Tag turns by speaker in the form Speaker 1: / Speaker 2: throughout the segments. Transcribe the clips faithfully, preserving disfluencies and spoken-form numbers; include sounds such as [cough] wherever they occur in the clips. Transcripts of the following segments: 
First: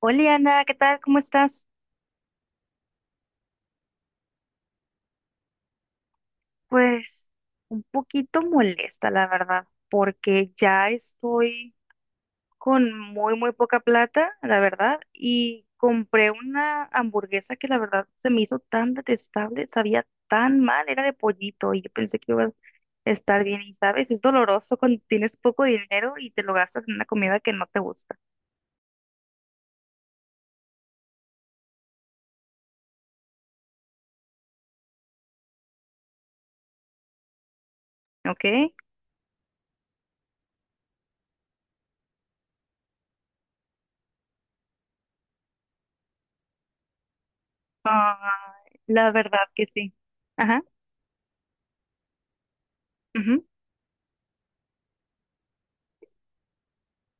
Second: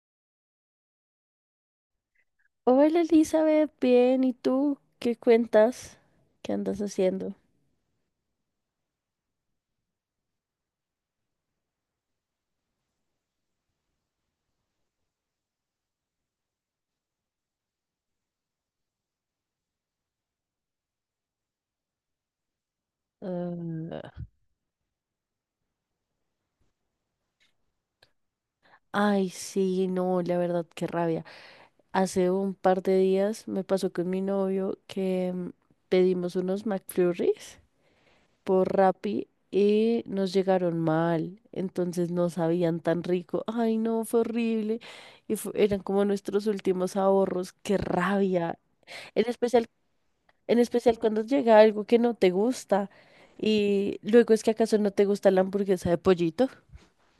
Speaker 1: Hola Ana, ¿qué tal? ¿Cómo estás?
Speaker 2: Hola Elizabeth, bien, ¿y tú? ¿Qué cuentas? ¿Qué andas
Speaker 1: Pues
Speaker 2: haciendo?
Speaker 1: un poquito molesta, la verdad, porque ya estoy con muy, muy poca plata, la verdad, y compré una hamburguesa que la verdad se me hizo tan detestable, sabía tan mal, era de pollito y yo pensé que iba a estar bien y sabes,
Speaker 2: Ah,
Speaker 1: es doloroso cuando tienes poco dinero y te lo gastas en una comida que no te gusta.
Speaker 2: ay, sí, no, la verdad, qué rabia. Hace un par de días me pasó con mi novio que mm, pedimos unos McFlurries
Speaker 1: ¿Ok?
Speaker 2: por Rappi y nos llegaron mal, entonces no sabían tan rico. Ay, no, fue horrible. Y fu- eran como nuestros últimos ahorros, qué
Speaker 1: Ah,
Speaker 2: rabia.
Speaker 1: la
Speaker 2: En
Speaker 1: verdad que
Speaker 2: especial
Speaker 1: sí.
Speaker 2: En
Speaker 1: Ajá,
Speaker 2: especial cuando llega algo que no te gusta
Speaker 1: ujú,
Speaker 2: y luego es que acaso no te gusta la hamburguesa de pollito,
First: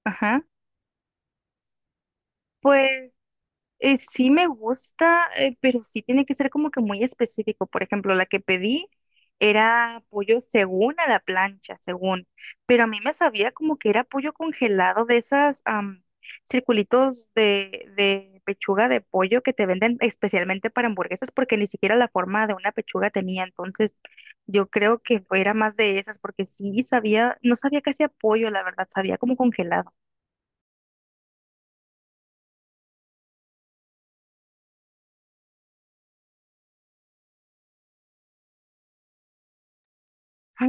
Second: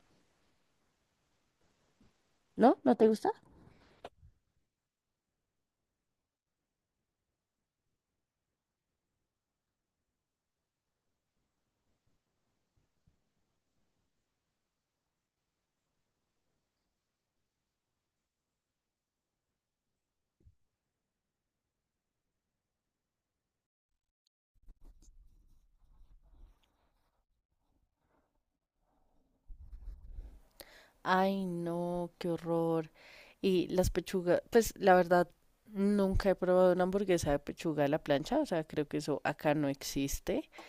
Speaker 1: ajá.
Speaker 2: ¿no? ¿No te
Speaker 1: Pues
Speaker 2: gusta?
Speaker 1: Eh, sí me gusta, eh, pero sí tiene que ser como que muy específico. Por ejemplo, la que pedí era pollo según a la plancha, según, pero a mí me sabía como que era pollo congelado de esas am, circulitos de, de pechuga de pollo que te venden especialmente para hamburguesas porque ni siquiera la forma de una pechuga tenía. Entonces, yo creo que fue- era más de esas porque sí sabía, no sabía que hacía pollo, la verdad, sabía como congelado.
Speaker 2: Ay, no, qué horror. Y las pechugas, pues la verdad, nunca he probado una hamburguesa de pechuga a la plancha, o sea, creo que eso acá no existe,
Speaker 1: Ah,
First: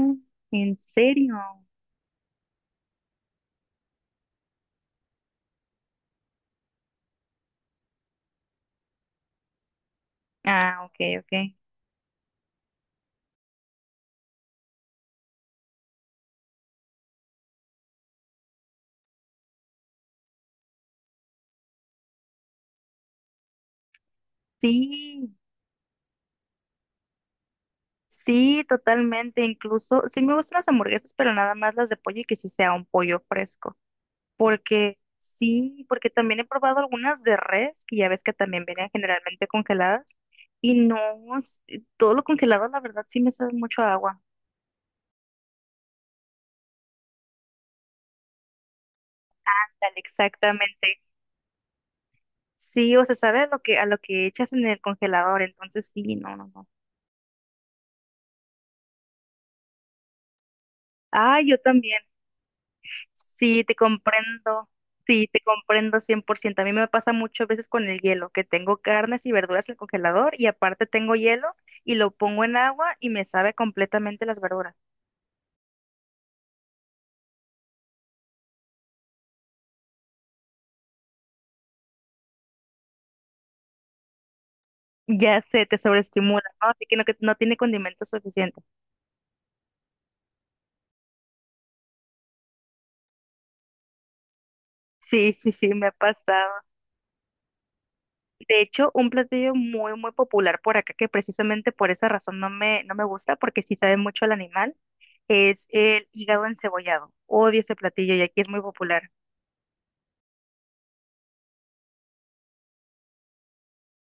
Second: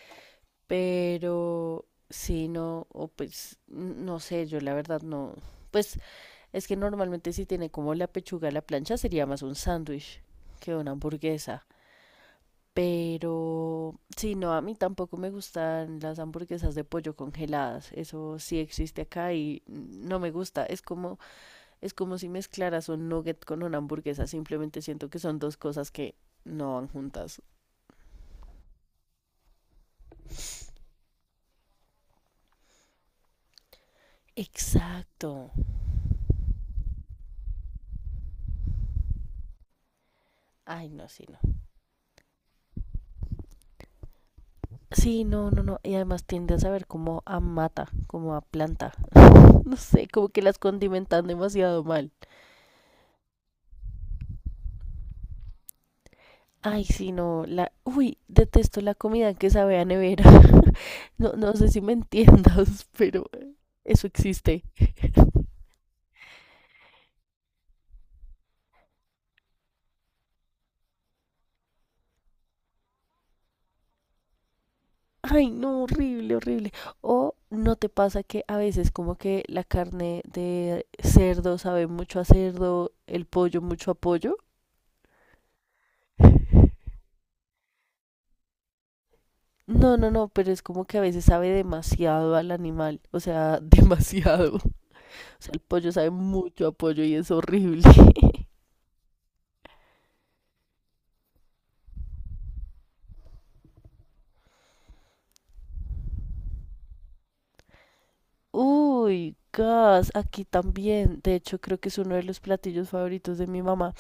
Speaker 1: ¿en serio?
Speaker 2: pero si no, o pues, n- no sé, yo la verdad no, pues es que normalmente si tiene como la pechuga a la plancha sería más un sándwich que
Speaker 1: Ah,
Speaker 2: una
Speaker 1: ok, ok.
Speaker 2: hamburguesa. Pero sí, no, a mí tampoco me gustan las hamburguesas de pollo congeladas. Eso sí existe acá y no me gusta. Es como, es como si mezclaras un nugget con una hamburguesa. Simplemente siento que
Speaker 1: Sí,
Speaker 2: son dos cosas que no van juntas.
Speaker 1: sí, totalmente. Incluso, sí me gustan las hamburguesas, pero nada más las de pollo y que sí sea un pollo fresco. Porque
Speaker 2: Exacto.
Speaker 1: sí, porque también he probado algunas de res, que ya ves que también vienen generalmente congeladas. Y
Speaker 2: Ay,
Speaker 1: no,
Speaker 2: no, sí, no.
Speaker 1: s- todo lo congelado, la verdad, sí me sabe mucho a agua.
Speaker 2: Sí, no, no, no. Y además tiende a saber como a mata, como a planta. [laughs] No
Speaker 1: Ándale,
Speaker 2: sé, como que las
Speaker 1: exactamente.
Speaker 2: condimentan demasiado mal.
Speaker 1: Sí, o se sabe a lo que, a lo que echas en el congelador, entonces sí, no, no, no.
Speaker 2: Ay, sí, no, la, uy, detesto la comida que sabe a nevera. [laughs] No,
Speaker 1: Ah,
Speaker 2: no
Speaker 1: yo
Speaker 2: sé si me
Speaker 1: también.
Speaker 2: entiendas, [laughs] pero
Speaker 1: Sí, te
Speaker 2: eso existe.
Speaker 1: comprendo. Sí, te
Speaker 2: [laughs]
Speaker 1: comprendo cien por ciento. A mí me pasa muchas veces con el hielo, que tengo carnes y verduras en el congelador y aparte tengo hielo y lo pongo en agua y me sabe completamente las verduras.
Speaker 2: Ay, no, horrible, horrible. O no te pasa que a veces como que la carne de cerdo sabe mucho a cerdo, el pollo mucho a pollo.
Speaker 1: Ya sé, te sobreestimula, ¿no? Así que no, que no tiene condimento suficiente.
Speaker 2: No, no, no, pero es como que a veces sabe demasiado al animal, o sea, [laughs] demasiado. O
Speaker 1: Sí, sí,
Speaker 2: sea, el
Speaker 1: sí, me ha
Speaker 2: pollo sabe
Speaker 1: pasado.
Speaker 2: mucho a pollo y es horrible. [laughs]
Speaker 1: De hecho, un platillo muy, muy popular por acá, que precisamente por esa razón no me, no me gusta, porque sí sabe mucho al animal, es el hígado encebollado. Odio ese platillo y aquí es muy popular.
Speaker 2: Uy, gas, aquí también. De hecho, creo que es uno de los platillos favoritos de mi mamá,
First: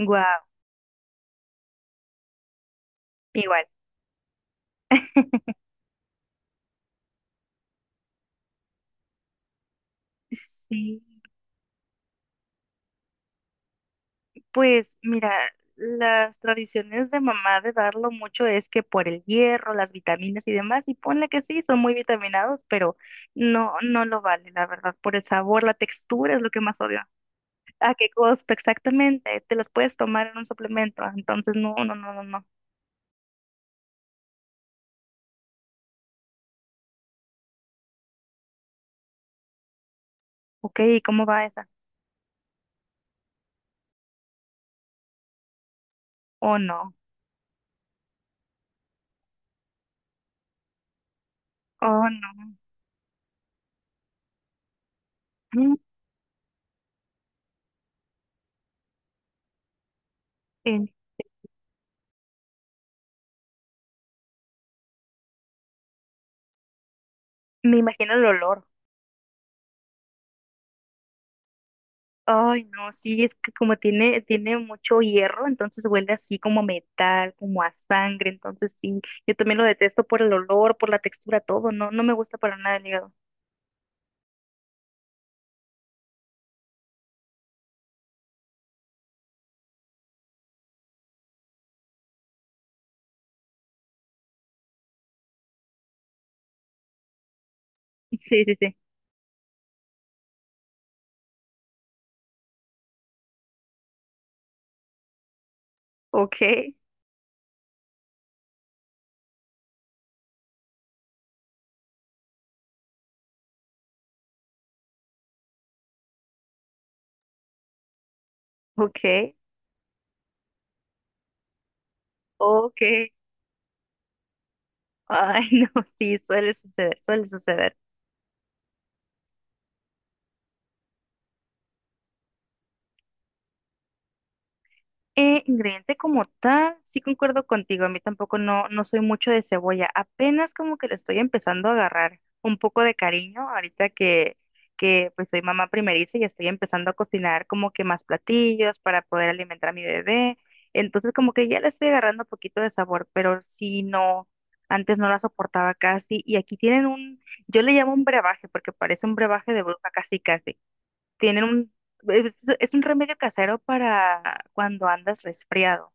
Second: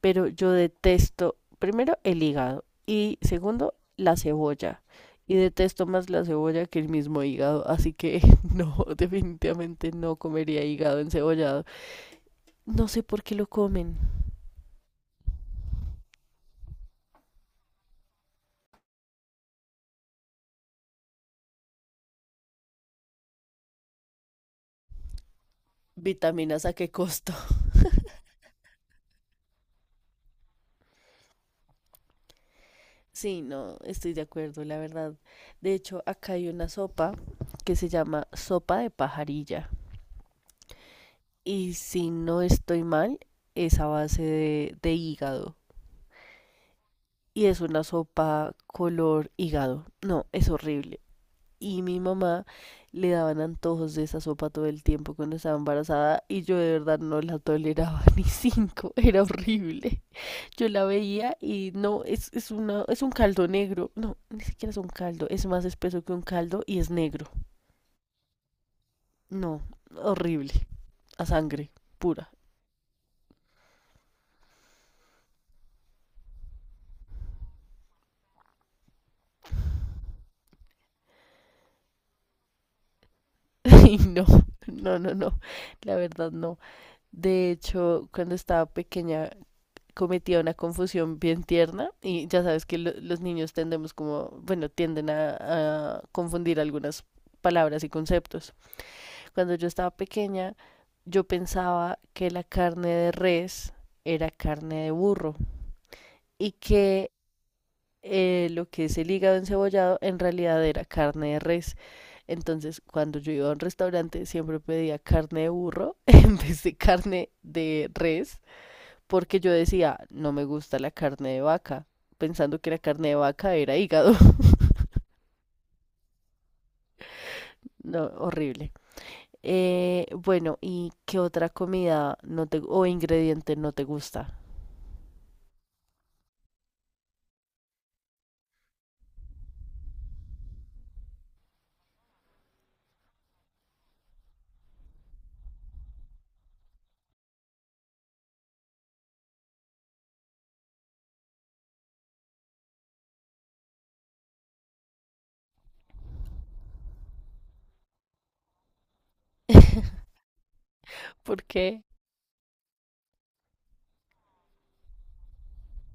Speaker 2: pero yo detesto, primero, el hígado y
Speaker 1: Igual.
Speaker 2: segundo, la cebolla. Y detesto más la cebolla que el mismo hígado, así que [laughs] no, definitivamente no comería hígado
Speaker 1: Sí,
Speaker 2: encebollado. No sé por qué lo comen.
Speaker 1: pues mira, las tradiciones de mamá de darlo mucho es que por el hierro, las vitaminas y demás, y ponle que sí, son muy vitaminados, pero no, no lo vale, la verdad, por el sabor, la textura es lo que
Speaker 2: Vitaminas a
Speaker 1: más
Speaker 2: qué
Speaker 1: odio.
Speaker 2: costo. [laughs]
Speaker 1: ¿A qué costo exactamente? Te los puedes tomar en un suplemento, entonces no, no, no, no, no.
Speaker 2: Sí, no, estoy de acuerdo, la verdad. De hecho, acá hay una sopa que se llama sopa de pajarilla.
Speaker 1: Ok, ¿y cómo va esa?
Speaker 2: Y si no estoy mal, es a base de, de hígado.
Speaker 1: Oh, no,
Speaker 2: Y es una sopa color hígado. No, es horrible. Y mi
Speaker 1: oh,
Speaker 2: mamá
Speaker 1: no.
Speaker 2: le daban antojos de esa sopa todo el tiempo cuando estaba
Speaker 1: Mm,
Speaker 2: embarazada y yo de verdad no la toleraba [laughs] ni cinco, era horrible. Yo la
Speaker 1: eh,
Speaker 2: veía y no, es, es, una, es un caldo negro, no, ni siquiera es un caldo, es más espeso que un caldo y es negro.
Speaker 1: Me imagino el olor.
Speaker 2: No, horrible, a sangre pura.
Speaker 1: Ay, no, sí, es que como tiene, tiene mucho hierro, entonces huele así como metal, como a sangre, entonces sí, yo también lo detesto por el olor, por la textura, todo, no, no me gusta para nada el hígado.
Speaker 2: [laughs] Y no, no, no, no, la verdad no. De hecho, cuando estaba pequeña cometía una confusión bien tierna y ya sabes que lo- los niños tendemos como, bueno, tienden a, a confundir algunas palabras y
Speaker 1: [laughs] Sí,
Speaker 2: conceptos.
Speaker 1: sí, sí.
Speaker 2: Cuando yo estaba pequeña, yo pensaba que la carne de res era carne de burro
Speaker 1: Ok,
Speaker 2: y que eh, lo que es el hígado encebollado en realidad era carne de res. Entonces, cuando yo iba a un restaurante, siempre pedía carne de burro [laughs] en vez de carne de res
Speaker 1: ok,
Speaker 2: porque yo decía, no me gusta la carne de vaca, pensando que la
Speaker 1: ok.
Speaker 2: carne de vaca era hígado. [laughs]
Speaker 1: Ay, [laughs] no, sí, suele suceder, suele suceder.
Speaker 2: No, horrible. Eh, bueno, ¿y qué otra comida no te, o ingrediente no te gusta?
Speaker 1: Eh, ingrediente como tal, sí concuerdo contigo, a mí tampoco no, no soy mucho de cebolla, apenas como que le estoy empezando a agarrar un poco de cariño ahorita que, que pues soy mamá primeriza y estoy empezando a cocinar como que más platillos para poder alimentar a mi bebé, entonces como que ya le estoy agarrando un poquito de sabor, pero sí no, antes no la soportaba casi y aquí tienen un, yo le llamo un brebaje porque parece un brebaje de bruja casi casi tienen
Speaker 2: ¿Por
Speaker 1: un,
Speaker 2: qué?
Speaker 1: es, es un remedio casero para cuando andas resfriado.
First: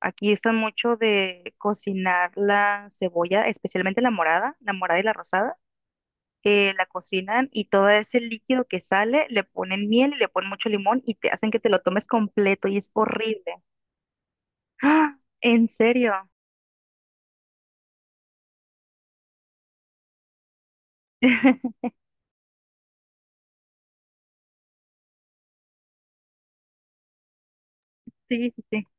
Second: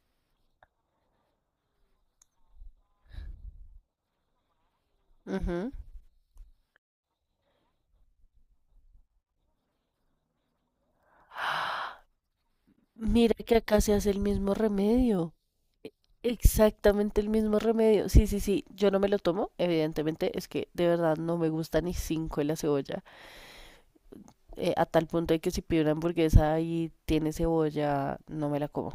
Speaker 1: Aquí usan mucho de cocinar la cebolla, especialmente la morada, la morada y la rosada.
Speaker 2: Ujú.
Speaker 1: Eh, la cocinan y todo ese líquido que sale le ponen miel y le ponen mucho limón y te hacen que te lo tomes completo y es
Speaker 2: Mira
Speaker 1: horrible.
Speaker 2: que acá se hace el mismo
Speaker 1: ¡Ah!
Speaker 2: remedio.
Speaker 1: ¿En
Speaker 2: e-
Speaker 1: serio?
Speaker 2: Exactamente el mismo remedio. Sí, sí, sí. Yo no me lo tomo, evidentemente. Es que de verdad no me gusta
Speaker 1: [laughs]
Speaker 2: ni cinco de la cebolla. Eh, a tal punto de que si pido una hamburguesa y tiene cebolla,
Speaker 1: Sí,
Speaker 2: no
Speaker 1: sí,
Speaker 2: me la
Speaker 1: sí.
Speaker 2: como.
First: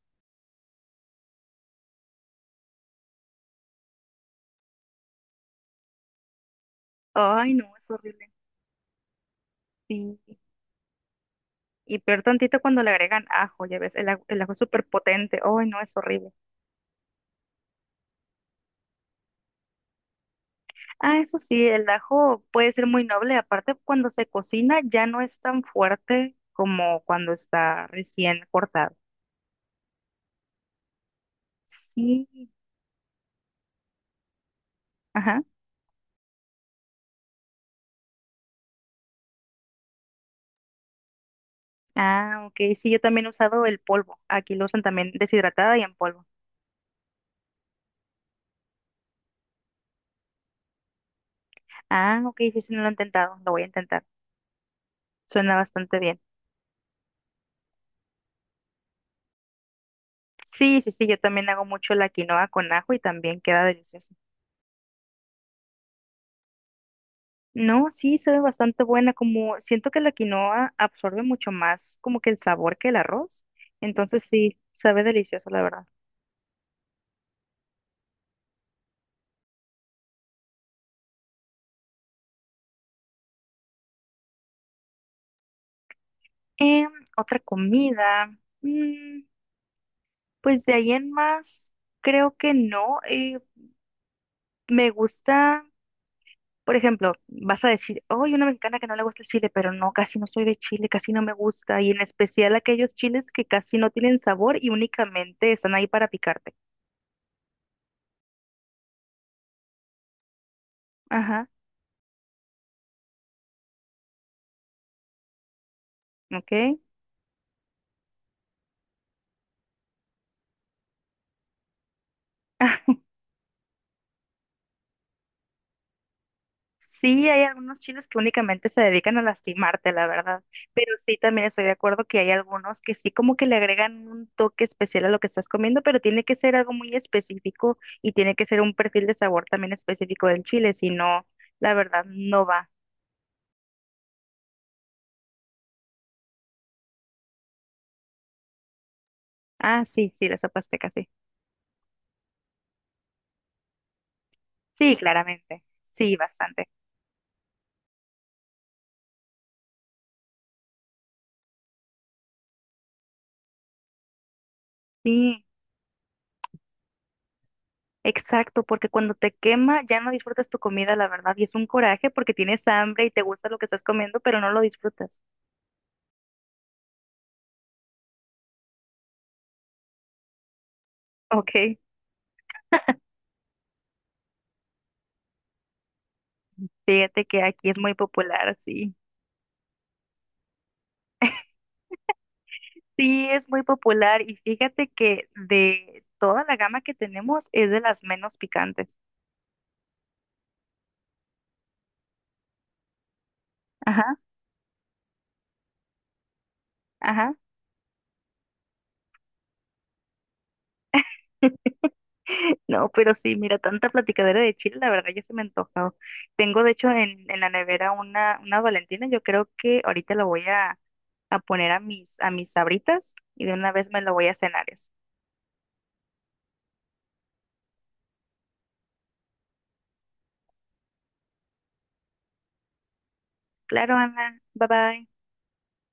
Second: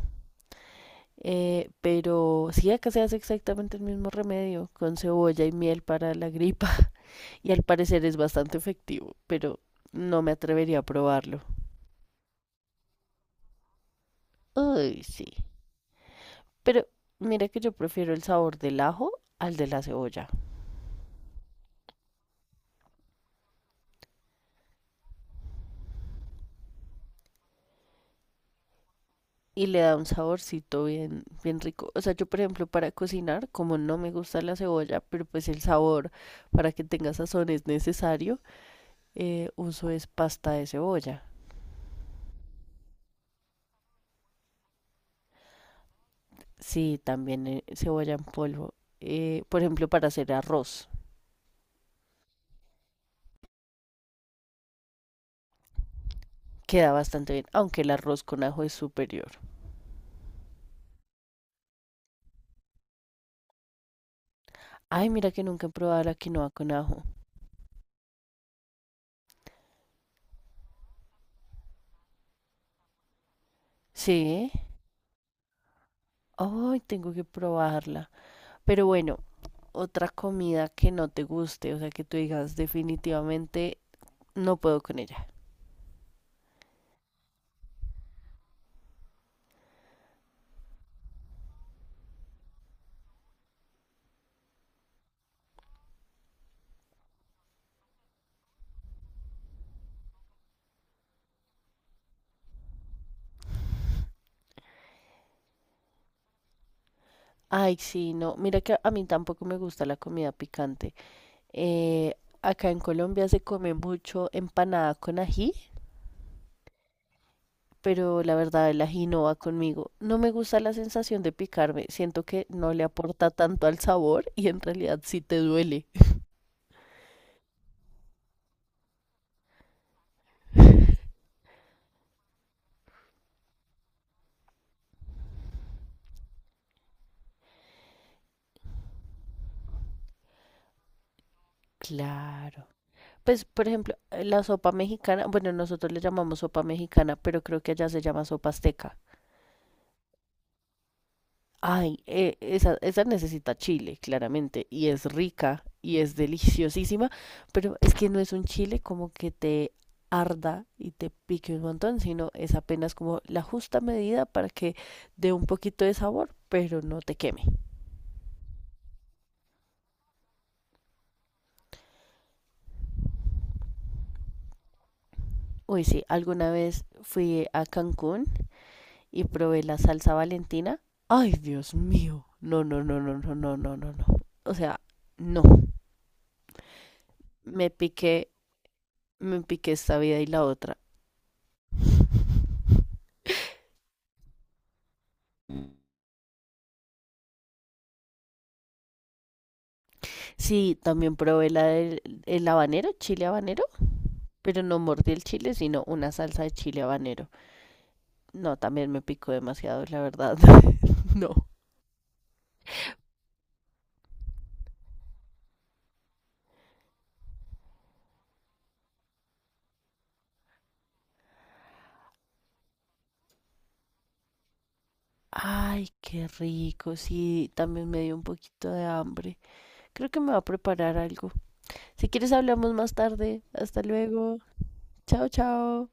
Speaker 2: Eh, pero sí, acá se hace exactamente el mismo remedio con cebolla y miel para la gripa [laughs] y
Speaker 1: Ay,
Speaker 2: al
Speaker 1: no, es
Speaker 2: parecer es
Speaker 1: horrible.
Speaker 2: bastante efectivo, pero
Speaker 1: Sí.
Speaker 2: no me atrevería a probarlo.
Speaker 1: Y peor tantito cuando le agregan ajo, ya ves, el ajo, el ajo es súper
Speaker 2: Uy, sí.
Speaker 1: potente. Ay, no, es horrible.
Speaker 2: Pero mira que yo prefiero el sabor del ajo al de la cebolla
Speaker 1: Ah, eso sí, el ajo puede ser muy noble. Aparte, cuando se cocina ya no es tan fuerte como cuando está recién cortado.
Speaker 2: y le da un saborcito bien, bien rico. O sea, yo
Speaker 1: Sí,
Speaker 2: por ejemplo para cocinar, como no me gusta la cebolla, pero
Speaker 1: ajá.
Speaker 2: pues el sabor para que tenga sazón es necesario, eh, uso es pasta de cebolla.
Speaker 1: Ah, ok. Sí, yo también he usado el polvo. Aquí lo usan también deshidratada y en polvo.
Speaker 2: Sí, también eh, cebolla en polvo. Eh, por ejemplo, para hacer arroz,
Speaker 1: Ah, ok. Sí, sí, no lo he intentado. Lo voy a intentar. Suena bastante bien.
Speaker 2: queda bastante bien, aunque el arroz con ajo es superior.
Speaker 1: Sí, sí, sí. Yo también hago mucho la quinoa con ajo y también queda delicioso.
Speaker 2: Ay, mira que nunca he probado la quinoa con ajo.
Speaker 1: No, sí, sabe bastante buena, como siento que la quinoa absorbe mucho más como que el sabor que el arroz, entonces
Speaker 2: Sí,
Speaker 1: sí, sabe delicioso, la verdad.
Speaker 2: ay, tengo que probarla. Pero bueno, otra comida que no te guste, o sea, que tú digas definitivamente no puedo con ella.
Speaker 1: Em, otra comida, mm, pues de ahí en más, creo que no, eh, me gusta, por ejemplo, vas a decir, oh, hay una mexicana que no le gusta el chile, pero no, casi no soy de chile, casi no me gusta, y en especial aquellos chiles que casi no tienen sabor y únicamente están ahí para picarte.
Speaker 2: Ay, sí, no, mira que a mí tampoco me gusta la comida picante.
Speaker 1: Ajá,
Speaker 2: Eh, Acá en Colombia se come mucho empanada con ají.
Speaker 1: ok.
Speaker 2: Pero la verdad el ají no va conmigo. No me gusta la sensación de picarme, siento que no le
Speaker 1: [laughs]
Speaker 2: aporta tanto al sabor y en realidad sí te duele.
Speaker 1: Sí, hay algunos chiles que únicamente se dedican a lastimarte, la verdad, pero sí también estoy de acuerdo que hay algunos que sí como que le agregan un toque especial a lo que estás comiendo, pero tiene que ser algo muy específico y tiene que ser un perfil de sabor también específico del chile, si no, la verdad, no
Speaker 2: Claro.
Speaker 1: va.
Speaker 2: Pues, por ejemplo, eh, la sopa mexicana, bueno, nosotros le llamamos sopa mexicana, pero creo que allá se llama sopa azteca.
Speaker 1: Ah, sí, sí, la sopa azteca, sí.
Speaker 2: Ay, eh, esa, esa necesita chile, claramente, y
Speaker 1: Sí,
Speaker 2: es
Speaker 1: claramente.
Speaker 2: rica y es
Speaker 1: Sí, bastante.
Speaker 2: deliciosísima, pero es que no es un chile como que te arda y te pique un montón, sino es apenas como la justa medida para que dé
Speaker 1: Sí,
Speaker 2: un poquito de sabor, pero no te queme.
Speaker 1: exacto, porque cuando te quema ya no disfrutas tu comida, la verdad, y es un coraje porque tienes hambre y te gusta lo que estás comiendo, pero no lo disfrutas.
Speaker 2: Uy, sí, alguna vez fui a Cancún y probé la salsa Valentina. Ay, Dios
Speaker 1: Ok.
Speaker 2: mío, no, no, no, no, no, no, no, no, no. O sea, no,
Speaker 1: Fíjate que aquí
Speaker 2: me
Speaker 1: es muy
Speaker 2: piqué,
Speaker 1: popular, sí.
Speaker 2: me piqué esta vida y la otra.
Speaker 1: Sí, es muy popular y fíjate que de toda la gama que tenemos es de las menos picantes.
Speaker 2: Sí, también probé la del el habanero, chile habanero,
Speaker 1: Ajá,
Speaker 2: pero no mordí el chile, sino una salsa de chile habanero.
Speaker 1: ajá.
Speaker 2: No, también me picó demasiado, la verdad. [laughs] No.
Speaker 1: [laughs] No, pero sí, mira, tanta platicadera de chile, la verdad ya se me ha antojado. Tengo de hecho en, en la nevera una, una Valentina, yo creo que ahorita la voy a, a poner a mis, a mis sabritas y de una vez me la voy a cenar eso.
Speaker 2: Ay, qué rico. Sí, también me dio un poquito de hambre. Creo que me va a preparar algo. Si quieres, hablamos más tarde. Hasta
Speaker 1: Claro,
Speaker 2: luego.
Speaker 1: Ana, bye bye.
Speaker 2: Chao, chao.